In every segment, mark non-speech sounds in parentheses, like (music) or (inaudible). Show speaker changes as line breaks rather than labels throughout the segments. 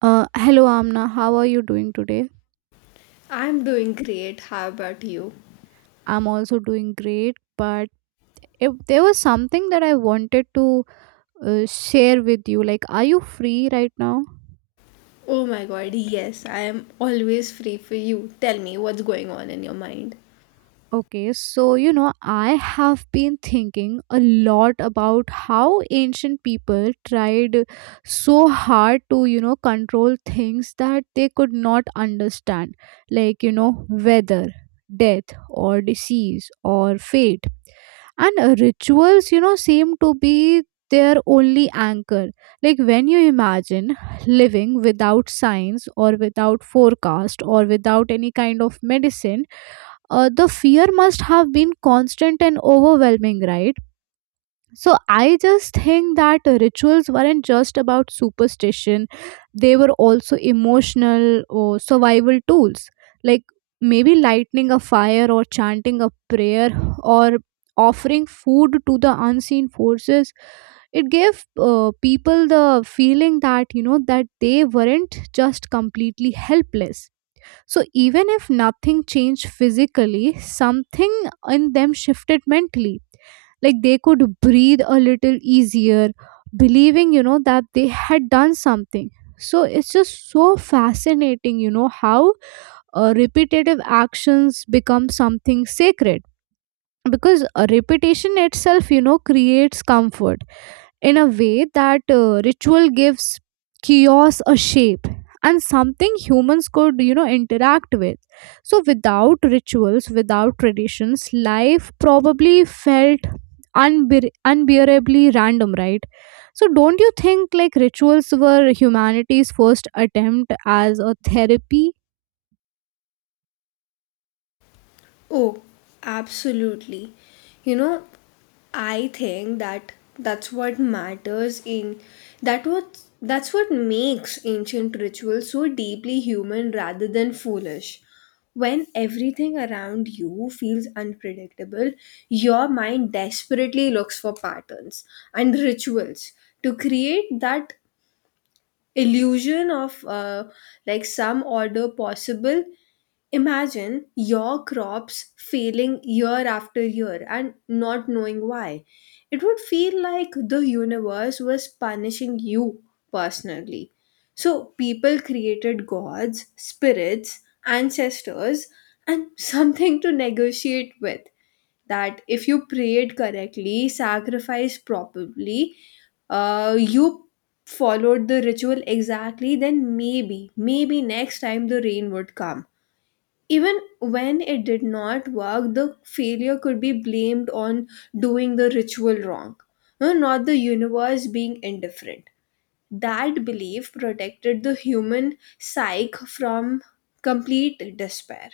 Hello Amna, how are you doing today?
I'm doing great. How about you?
I'm also doing great, but if there was something that I wanted to share with you, like, are you free right now?
Oh my god, yes, I am always free for you. Tell me what's going on in your mind.
Okay, so you know, I have been thinking a lot about how ancient people tried so hard to, you know, control things that they could not understand, like, you know, weather, death, or disease, or fate and rituals you know seem to be their only anchor. Like when you imagine living without science or without forecast or without any kind of medicine, the fear must have been constant and overwhelming, right? So I just think that rituals weren't just about superstition, they were also emotional or survival tools. Like maybe lighting a fire or chanting a prayer or offering food to the unseen forces, it gave people the feeling that you know that they weren't just completely helpless. So even if nothing changed physically, something in them shifted mentally. Like they could breathe a little easier, believing, you know, that they had done something. So it's just so fascinating, you know, how repetitive actions become something sacred, because a repetition itself, you know, creates comfort in a way that ritual gives chaos a shape and something humans could you know interact with. So without rituals, without traditions, life probably felt unbearably random, right? So don't you think like rituals were humanity's first attempt as a therapy?
Oh, absolutely. You know, I think that that's what matters in that what that's what makes ancient rituals so deeply human rather than foolish. When everything around you feels unpredictable, your mind desperately looks for patterns, and rituals to create that illusion of like some order possible. Imagine your crops failing year after year and not knowing why. It would feel like the universe was punishing you personally. So people created gods, spirits, ancestors, and (laughs) something to negotiate with, that if you prayed correctly, sacrifice properly, you followed the ritual exactly, then maybe, maybe next time the rain would come. Even when it did not work, the failure could be blamed on doing the ritual wrong, no, not the universe being indifferent. That belief protected the human psyche from complete despair.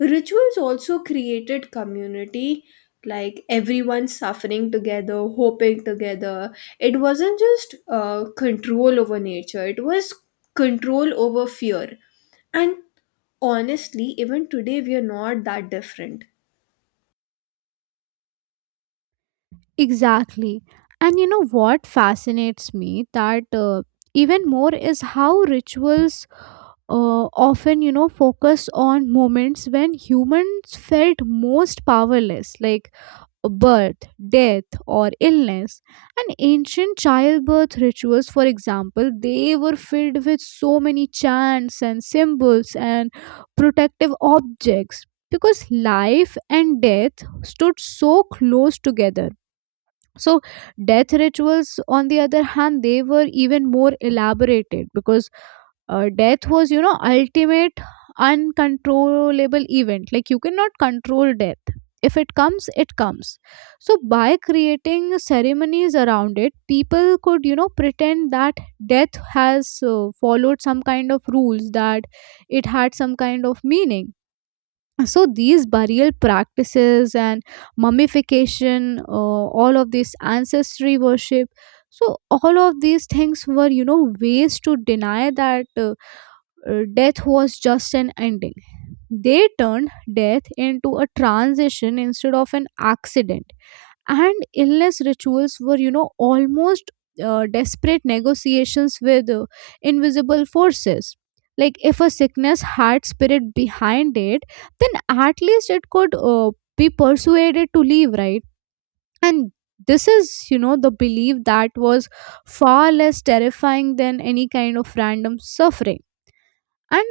Rituals also created community, like everyone suffering together, hoping together. It wasn't just control over nature, it was control over fear. And honestly, even today, we are not that different.
Exactly. And you know what fascinates me that even more is how rituals often you know focused on moments when humans felt most powerless, like birth, death, or illness. And ancient childbirth rituals, for example, they were filled with so many chants and symbols and protective objects, because life and death stood so close together. So death rituals on the other hand, they were even more elaborated because death was you know ultimate uncontrollable event. Like you cannot control death. If it comes, it comes. So by creating ceremonies around it, people could you know pretend that death has followed some kind of rules, that it had some kind of meaning. So these burial practices and mummification, all of this ancestry worship, so all of these things were you know ways to deny that death was just an ending. They turned death into a transition instead of an accident. And illness rituals were you know almost desperate negotiations with invisible forces. Like if a sickness had spirit behind it, then at least it could be persuaded to leave, right? And this is you know the belief that was far less terrifying than any kind of random suffering. And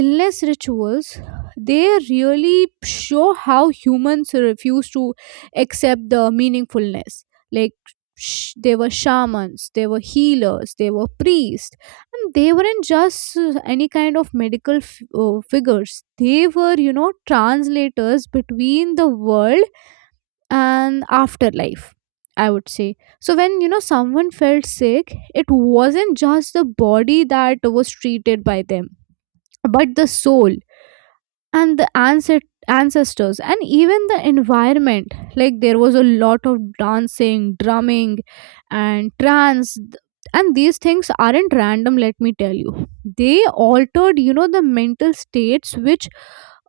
illness rituals, they really show how humans refuse to accept the meaningfulness. Like they were shamans, they were healers, they were priests. And they weren't just any kind of medical figures. They were you know translators between the world and afterlife, I would say. So when you know someone felt sick, it wasn't just the body that was treated by them, but the soul and the ancestors and even the environment. Like there was a lot of dancing, drumming, and trance. And these things aren't random, let me tell you. They altered you know the mental states, which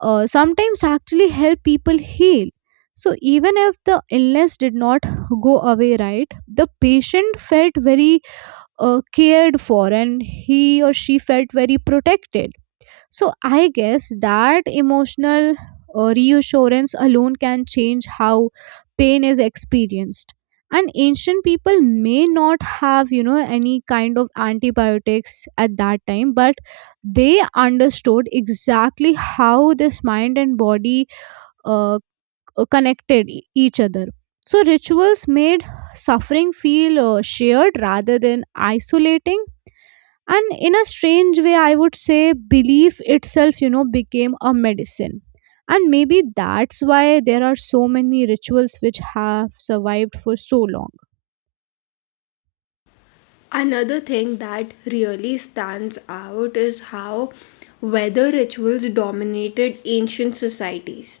sometimes actually help people heal. So even if the illness did not go away, right, the patient felt very cared for, and he or she felt very protected. So I guess that emotional reassurance alone can change how pain is experienced. And ancient people may not have, you know, any kind of antibiotics at that time, but they understood exactly how this mind and body uh, connected each other. So rituals made suffering feel shared rather than isolating. And in a strange way, I would say belief itself you know became a medicine. And maybe that's why there are so many rituals which have survived for so long.
Another thing that really stands out is how weather rituals dominated ancient societies,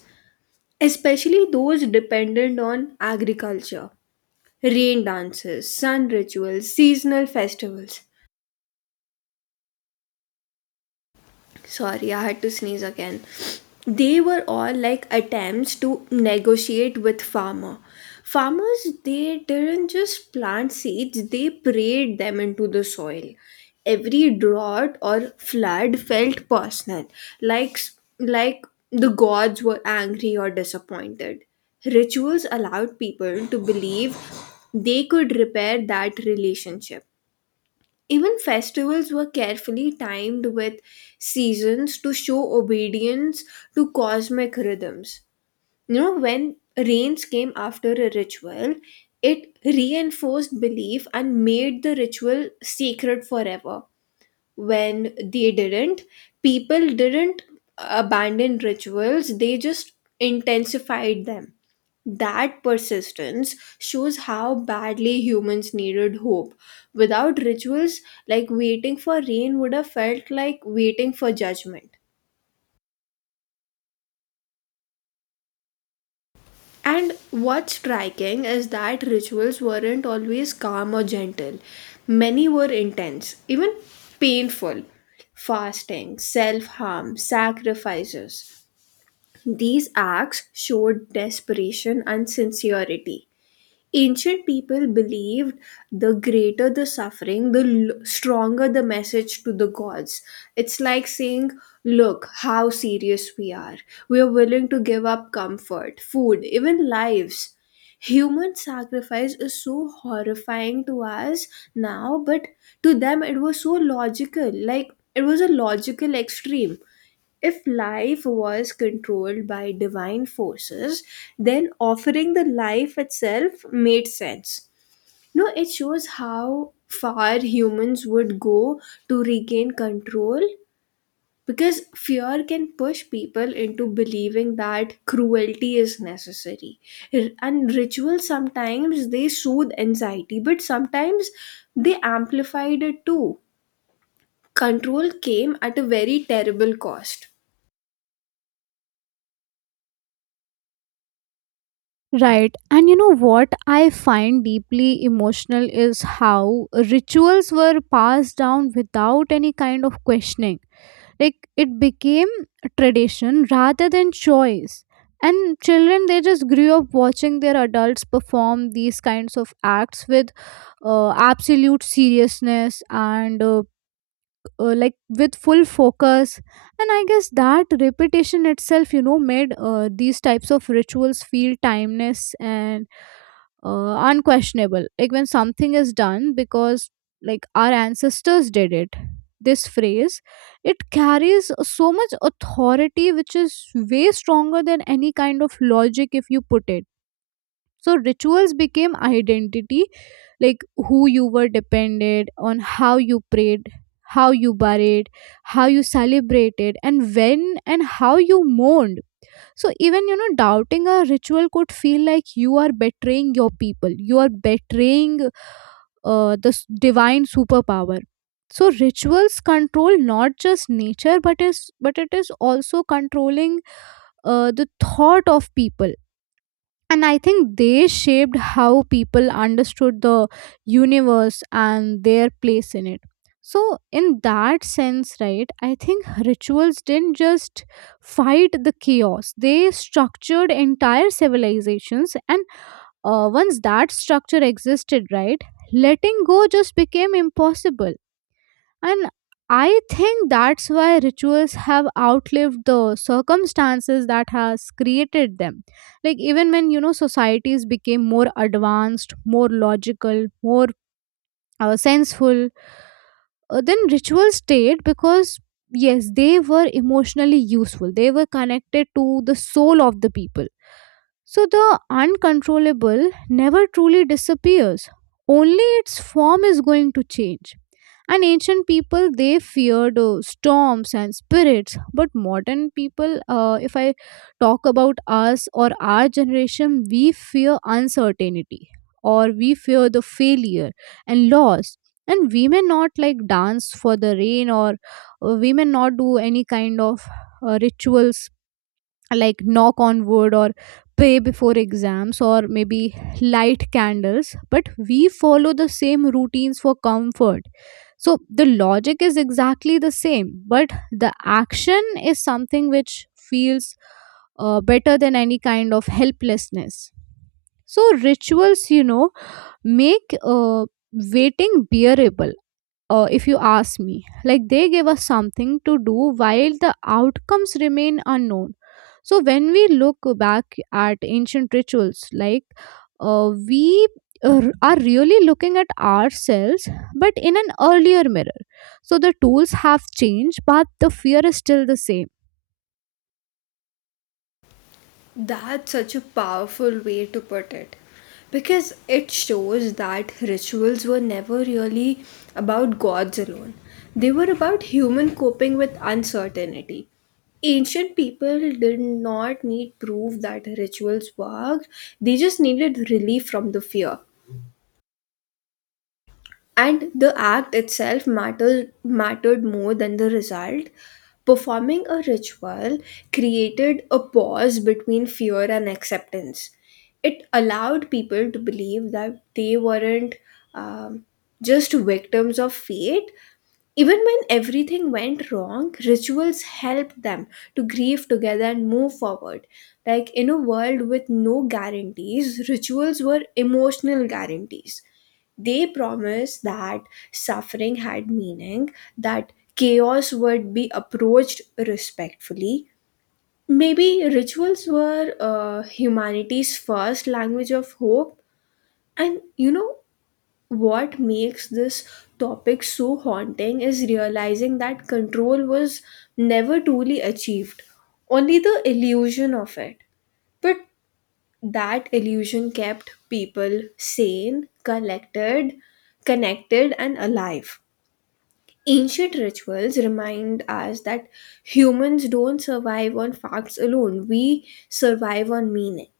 especially those dependent on agriculture. Rain dances, sun rituals, seasonal festivals. Sorry, I had to sneeze again. They were all like attempts to negotiate with farmer. Farmers, they didn't just plant seeds, they prayed them into the soil. Every drought or flood felt personal, like like the gods were angry or disappointed. Rituals allowed people to believe they could repair that relationship. Even festivals were carefully timed with seasons to show obedience to cosmic rhythms. You know, when rains came after a ritual, it reinforced belief and made the ritual sacred forever. When they didn't, people didn't abandon rituals, they just intensified them. That persistence shows how badly humans needed hope. Without rituals, like, waiting for rain would have felt like waiting for judgment. And what's striking is that rituals weren't always calm or gentle. Many were intense, even painful. Fasting, self harm, sacrifices. These acts showed desperation and sincerity. Ancient people believed the greater the suffering, the stronger the message to the gods. It's like saying, look how serious we are. We are willing to give up comfort, food, even lives. Human sacrifice is so horrifying to us now, but to them it was so logical. Like, it was a logical extreme. If life was controlled by divine forces, then offering the life itself made sense. No, it shows how far humans would go to regain control, because fear can push people into believing that cruelty is necessary. And rituals sometimes they soothe anxiety, but sometimes they amplified it too. Control came at a very terrible cost.
Right. And you know what I find deeply emotional is how rituals were passed down without any kind of questioning. Like it became a tradition rather than choice. And children, they just grew up watching their adults perform these kinds of acts with absolute seriousness and like with full focus. And I guess that repetition itself you know made these types of rituals feel timeless and unquestionable. Like when something is done because like our ancestors did it, this phrase, it carries so much authority, which is way stronger than any kind of logic if you put it. So rituals became identity. Like who you were depended on how you prayed, how you buried, how you celebrated and when and how you mourned. So even you know doubting a ritual could feel like you are betraying your people, you are betraying the s- divine superpower. So rituals control not just nature but is but it is also controlling the thought of people. And I think they shaped how people understood the universe and their place in it. So in that sense, right, I think rituals didn't just fight the chaos, they structured entire civilizations. And once that structure existed, right, letting go just became impossible. And I think that's why rituals have outlived the circumstances that has created them. Like even when you know societies became more advanced, more logical, more senseful, then rituals stayed because yes, they were emotionally useful, they were connected to the soul of the people. So the uncontrollable never truly disappears, only its form is going to change. And ancient people, they feared storms and spirits, but modern people, if I talk about us or our generation, we fear uncertainty, or we fear the failure and loss. And we may not like dance for the rain or we may not do any kind of rituals like knock on wood or pray before exams or maybe light candles, but we follow the same routines for comfort. So the logic is exactly the same, but the action is something which feels better than any kind of helplessness. So rituals you know make waiting bearable, if you ask me. Like they give us something to do while the outcomes remain unknown. So when we look back at ancient rituals, like we are really looking at ourselves, but in an earlier mirror. So the tools have changed, but the fear is still the same.
That's such a powerful way to put it, because it shows that rituals were never really about gods alone, they were about human coping with uncertainty. Ancient people did not need proof that rituals worked, they just needed relief from the fear, and the act itself mattered more than the result. Performing a ritual created a pause between fear and acceptance. It allowed people to believe that they weren't um, just victims of fate. Even when everything went wrong, rituals helped them to grieve together and move forward. Like, in a world with no guarantees, rituals were emotional guarantees. They promised that suffering had meaning, that chaos would be approached respectfully. Maybe rituals were humanity's first language of hope. And you know what makes this topic so haunting is realizing that control was never truly achieved, only the illusion of it. But that illusion kept people sane, collected, connected, and alive. Ancient rituals remind us that humans don't survive on facts alone, we survive on meaning.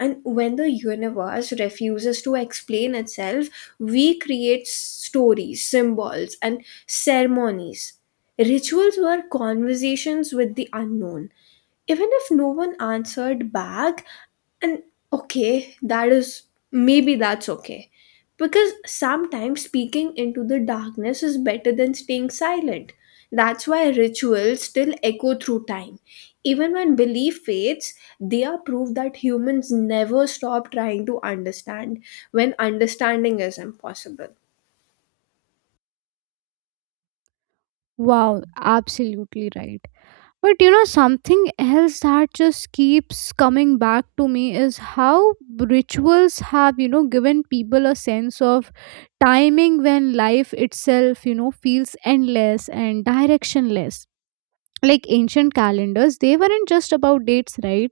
And when the universe refuses to explain itself, we create stories, symbols, and ceremonies. Rituals were conversations with the unknown, even if no one answered back. And okay that is maybe that's okay, because sometimes speaking into the darkness is better than staying silent. That's why rituals still echo through time, even when belief fades. They are proof that humans never stop trying to understand when understanding is impossible.
Wow, absolutely right. But you know, something else that just keeps coming back to me is how rituals have, you know, given people a sense of timing when life itself, you know, feels endless and directionless. Like ancient calendars, they weren't just about dates, right?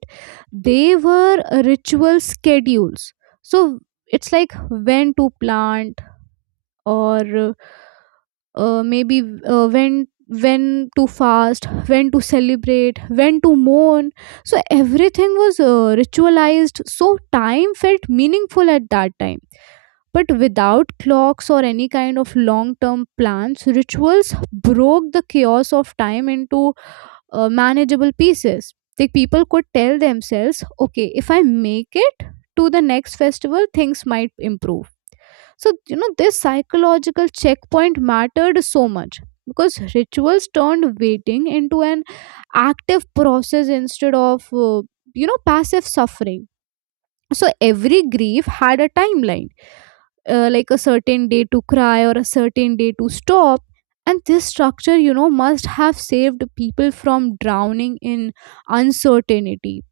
They were ritual schedules. So it's like when to plant, or maybe when to fast, when to celebrate, when to mourn. So everything was ritualized, so time felt meaningful at that time. But without clocks or any kind of long term plans, rituals broke the chaos of time into manageable pieces. Like people could tell themselves, okay, if I make it to the next festival, things might improve. So, you know, this psychological checkpoint mattered so much because rituals turned waiting into an active process instead of, you know, passive suffering. So, every grief had a timeline, like a certain day to cry or a certain day to stop. And this structure, you know, must have saved people from drowning in uncertainty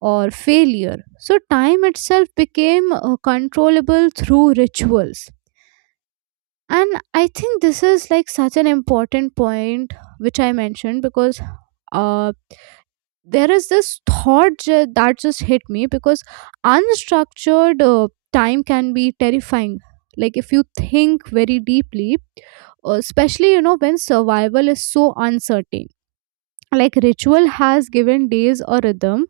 or failure. So, time itself became controllable through rituals. And I think this is like such an important point which I mentioned because uh, there is this thought that just hit me because unstructured time can be terrifying. Like if you think very deeply, especially you know when survival is so uncertain. Like ritual has given days a rhythm,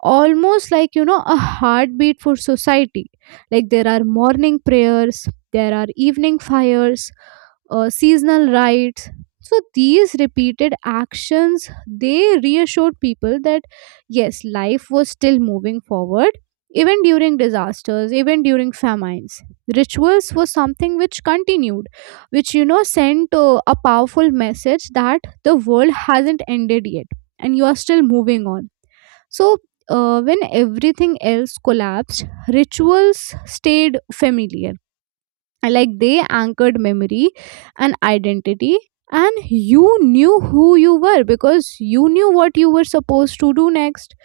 almost like you know a heartbeat for society. Like there are morning prayers, there are evening fires, seasonal rites. So these repeated actions, they reassured people that yes, life was still moving forward. Even during disasters, even during famines, rituals was something which continued, which you know sent a powerful message that the world hasn't ended yet and you are still moving on. So when everything else collapsed, rituals stayed familiar. Like they anchored memory and identity, and you knew who you were because you knew what you were supposed to do next.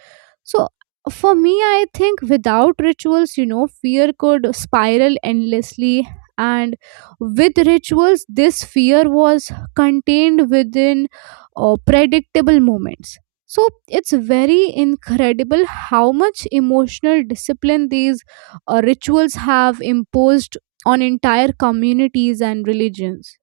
So for me, I think without rituals, you know, fear could spiral endlessly. And with rituals, this fear was contained within predictable moments. So it's very incredible how much emotional discipline these rituals have imposed on entire communities and religions.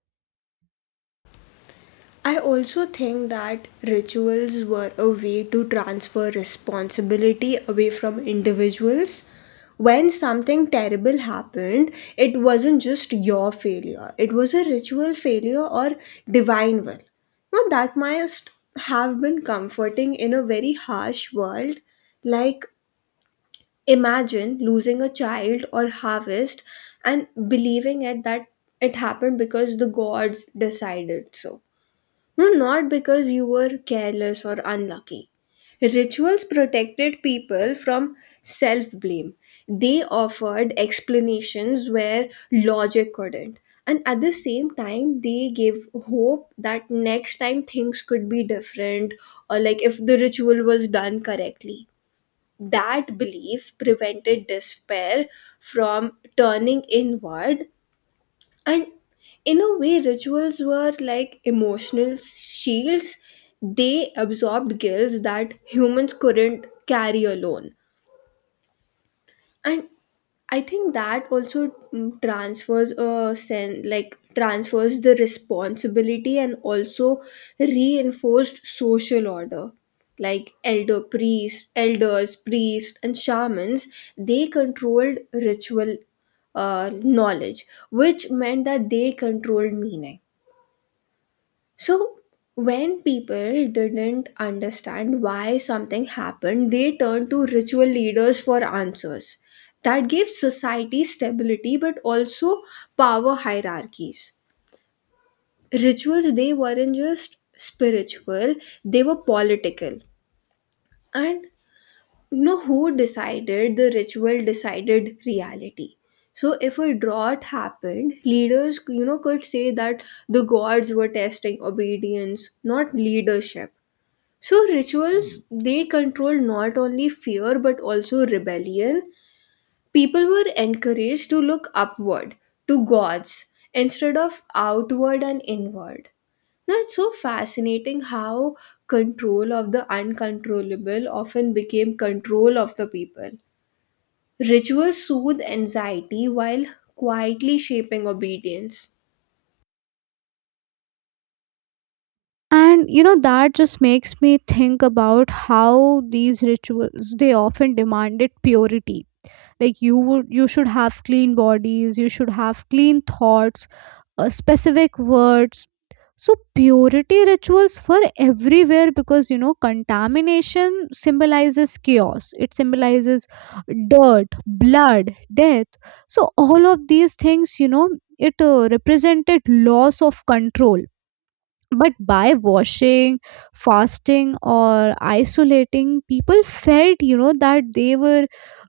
I also think that rituals were a way to transfer responsibility away from individuals. When something terrible happened, it wasn't just your failure, it was a ritual failure or divine will. Now, that must have been comforting in a very harsh world. Like, imagine losing a child or harvest and believing it, that it happened because the gods decided so. No, not because you were careless or unlucky. Rituals protected people from self blame. They offered explanations where logic couldn't. And at the same time, they gave hope that next time things could be different, or like if the ritual was done correctly. That belief prevented despair from turning inward. And in a way, rituals were like emotional shields, they absorbed guilt that humans couldn't carry alone. And I think that also transfers a sense like transfers the responsibility, and also reinforced social order, like elders, priests, and shamans, they controlled ritual knowledge, which meant that they controlled meaning. So, when people didn't understand why something happened, they turned to ritual leaders for answers. That gave society stability, but also power hierarchies. Rituals, they weren't just spiritual, they were political. And you know, who decided the ritual decided reality. So if a drought happened, leaders, you know, could say that the gods were testing obedience, not leadership. So rituals, they controlled not only fear but also rebellion. People were encouraged to look upward to gods instead of outward and inward. Now, it's so fascinating how control of the uncontrollable often became control of the people. Rituals soothe anxiety while quietly shaping obedience.
And you know that just makes me think about how these rituals they often demanded purity, like you should have clean bodies, you should have clean thoughts, specific words. So purity rituals were everywhere because you know contamination symbolizes chaos, it symbolizes dirt, blood, death. So all of these things, you know, it represented loss of control. But by washing, fasting or isolating, people felt, you know, that they were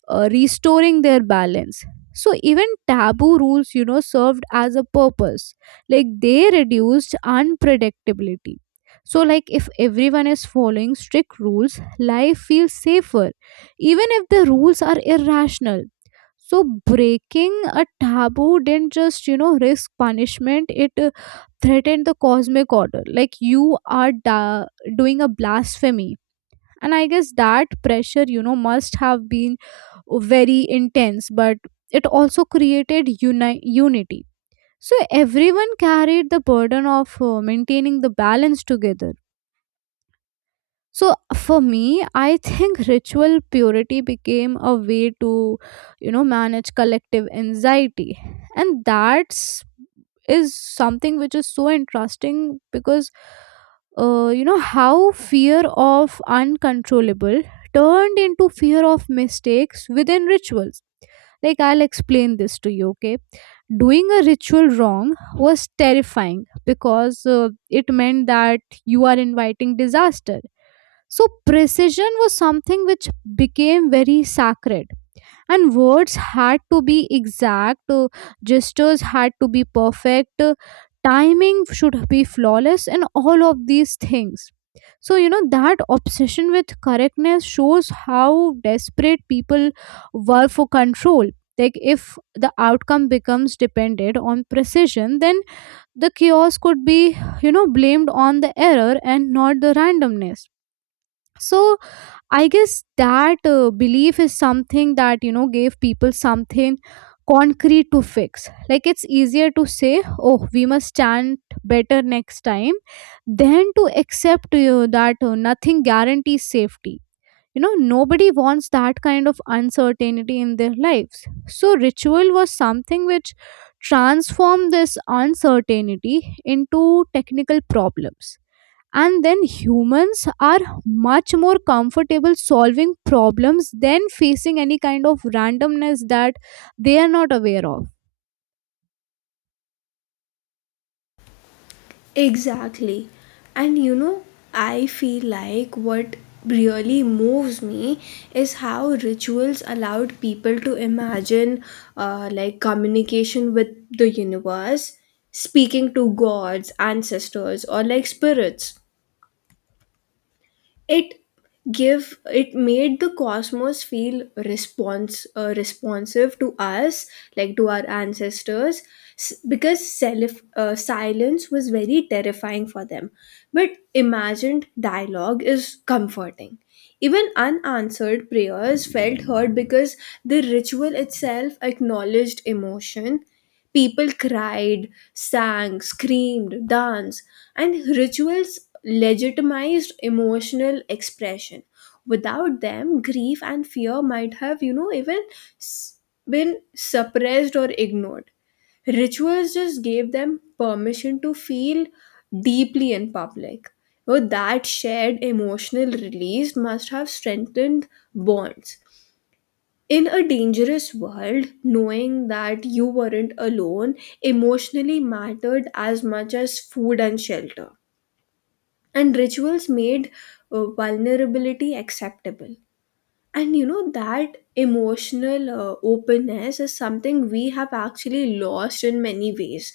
restoring their balance. So even taboo rules, you know, served as a purpose, like they reduced unpredictability. So like if everyone is following strict rules, life feels safer, even if the rules are irrational. So breaking a taboo didn't just, you know, risk punishment, it threaten the cosmic order, like you are doing a blasphemy. And I guess that pressure, you know, must have been very intense, but it also created unity. So everyone carried the burden of maintaining the balance together. So for me, I think ritual purity became a way to, manage collective anxiety. And that's is something which is so interesting because you know how fear of uncontrollable turned into fear of mistakes within rituals. Like I'll explain this to you, okay? Doing a ritual wrong was terrifying because it meant that you are inviting disaster. So precision was something which became very sacred, and words had to be exact, gestures had to be perfect, timing should be flawless, and all of these things. So, you know, that obsession with correctness shows how desperate people were for control. Like, if the outcome becomes dependent on precision, then the chaos could be, you know, blamed on the error and not the randomness. So I guess that belief is something that you know gave people something concrete to fix. Like it's easier to say, "Oh, we must stand better next time," than to accept that nothing guarantees safety. You know, nobody wants that kind of uncertainty in their lives. So ritual was something which transformed this uncertainty into technical problems, and then humans are much more comfortable solving problems than facing any kind of randomness that they are not aware of.
Exactly. And I feel like what really moves me is how rituals allowed people to imagine like communication with the universe, speaking to gods, ancestors, or like spirits. It give it made the cosmos feel response responsive to us, like to our ancestors. S Because self silence was very terrifying for them, but imagined dialogue is comforting. Even unanswered prayers felt heard, because the ritual itself acknowledged emotion. People cried, sang, screamed, danced, and rituals legitimized emotional expression. Without them, grief and fear might have, even s- been suppressed or ignored. Rituals just gave them permission to feel deeply in public. So that shared emotional release must have strengthened bonds. In a dangerous world, knowing that you weren't alone emotionally mattered as much as food and shelter. And rituals made vulnerability acceptable. And that emotional openness is something we have actually lost in many ways.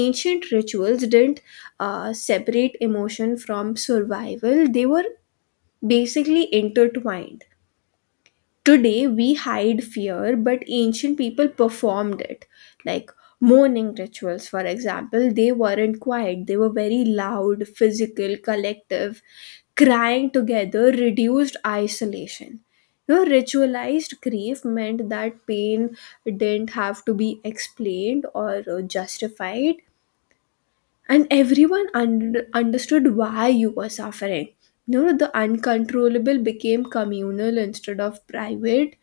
Ancient rituals didn't separate emotion from survival, they were basically intertwined. Today we hide fear, but ancient people performed it. Like mourning rituals, for example, they weren't quiet, they were very loud, physical, collective. Crying together reduced isolation. You know, ritualized grief meant that pain didn't have to be explained or justified, and everyone understood why you were suffering. You know, the uncontrollable became communal instead of private.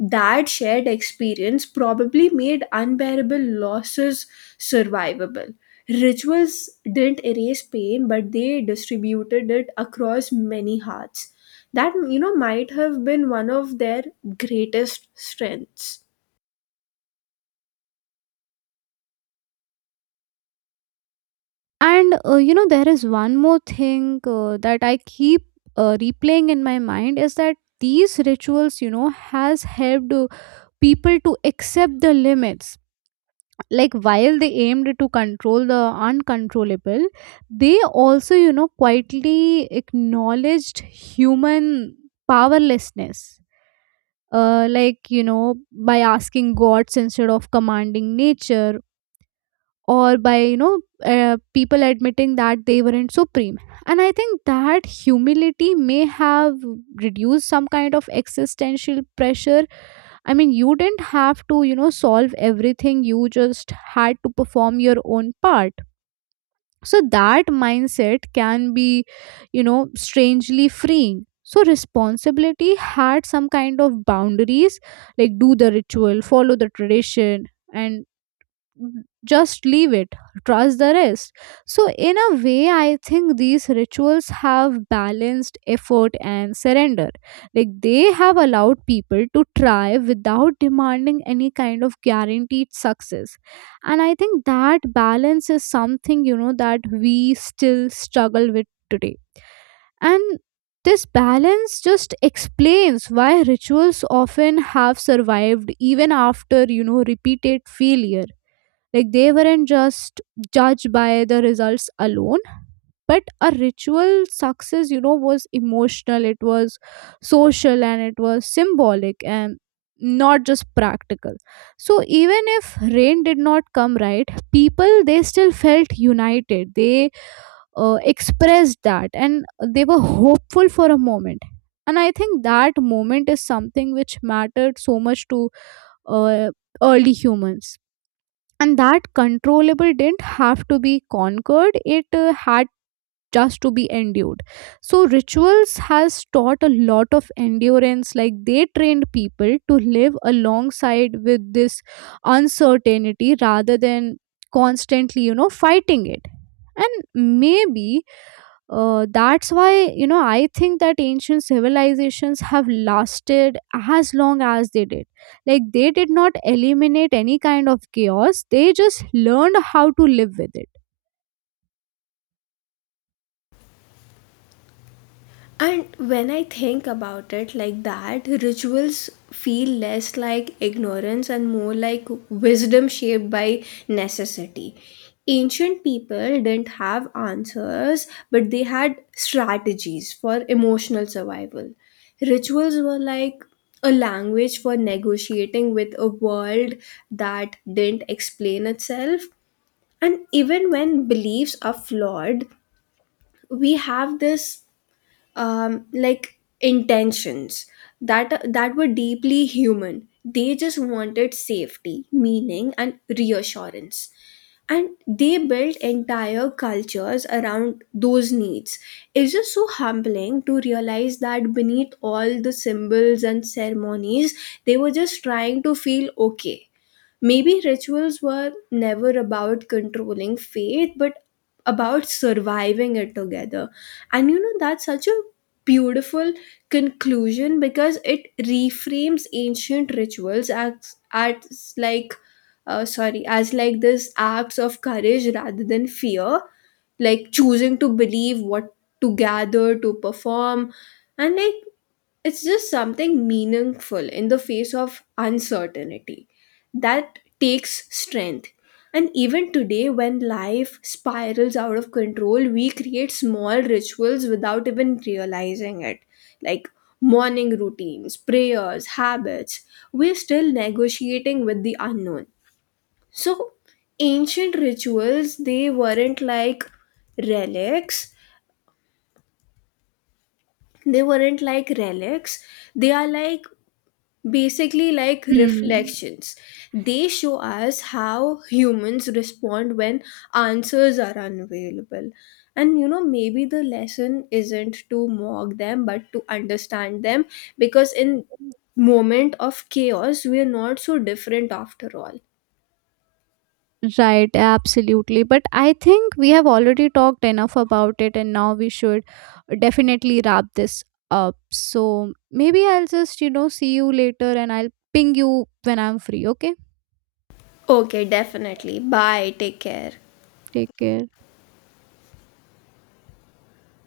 That shared experience probably made unbearable losses survivable. Rituals didn't erase pain, but they distributed it across many hearts. That, might have been one of their greatest strengths.
And you know there is one more thing that I keep replaying in my mind, is that these rituals, you know, has helped people to accept the limits. Like while they aimed to control the uncontrollable, they also, you know, quietly acknowledged human powerlessness, like you know by asking gods instead of commanding nature, or by you know people admitting that they weren't supreme. And I think that humility may have reduced some kind of existential pressure. I mean, you didn't have to, you know, solve everything, you just had to perform your own part. So that mindset can be, you know, strangely freeing. So responsibility had some kind of boundaries. Like, do the ritual, follow the tradition, and just leave it, trust the rest. So in a way, I think these rituals have balanced effort and surrender. Like they have allowed people to try without demanding any kind of guaranteed success. And I think that balance is something, you know, that we still struggle with today. And this balance just explains why rituals often have survived even after, you know, repeated failure. Like they weren't just judged by the results alone, but a ritual success, you know, was emotional, it was social, and it was symbolic and not just practical. So even if rain did not come right, people they still felt united. They expressed that, and they were hopeful for a moment. And I think that moment is something which mattered so much to uh, early humans. And that controllable didn't have to be conquered, it had just to be endured. So rituals has taught a lot of endurance, like they trained people to live alongside with this uncertainty rather than constantly, you know, fighting it. And maybe that's why, you know, I think that ancient civilizations have lasted as long as they did. Like they did not eliminate any kind of chaos, they just learned how to live with it.
And when I think about it like that, rituals feel less like ignorance and more like wisdom shaped by necessity. Ancient people didn't have answers, but they had strategies for emotional survival. Rituals were like a language for negotiating with a world that didn't explain itself. And even when beliefs are flawed, we have this like intentions that were deeply human. They just wanted safety, meaning, and reassurance, and they built entire cultures around those needs. It's just so humbling to realize that beneath all the symbols and ceremonies, they were just trying to feel okay. Maybe rituals were never about controlling fate, but about surviving it together. And you know, that's such a beautiful conclusion, because it reframes ancient rituals as, sorry, as like this acts of courage rather than fear, like choosing to believe what, to gather, to perform. And like, it's just something meaningful in the face of uncertainty. That takes strength. And even today, when life spirals out of control, we create small rituals without even realizing it, like morning routines, prayers, habits. We're still negotiating with the unknown. So ancient rituals, relics they weren't like relics, they are like basically like
Hmm.
reflections. They show us how humans respond when answers are unavailable. And you know, maybe the lesson isn't to mock them but to understand them, because in moment of chaos, we are not so different after all.
Right, absolutely. But I think we have already talked enough about it, and now we should definitely wrap this up. So maybe I'll just, you know, see you later, and I'll ping you when I'm free, okay?
Okay, definitely. Bye. Take care.
Take care.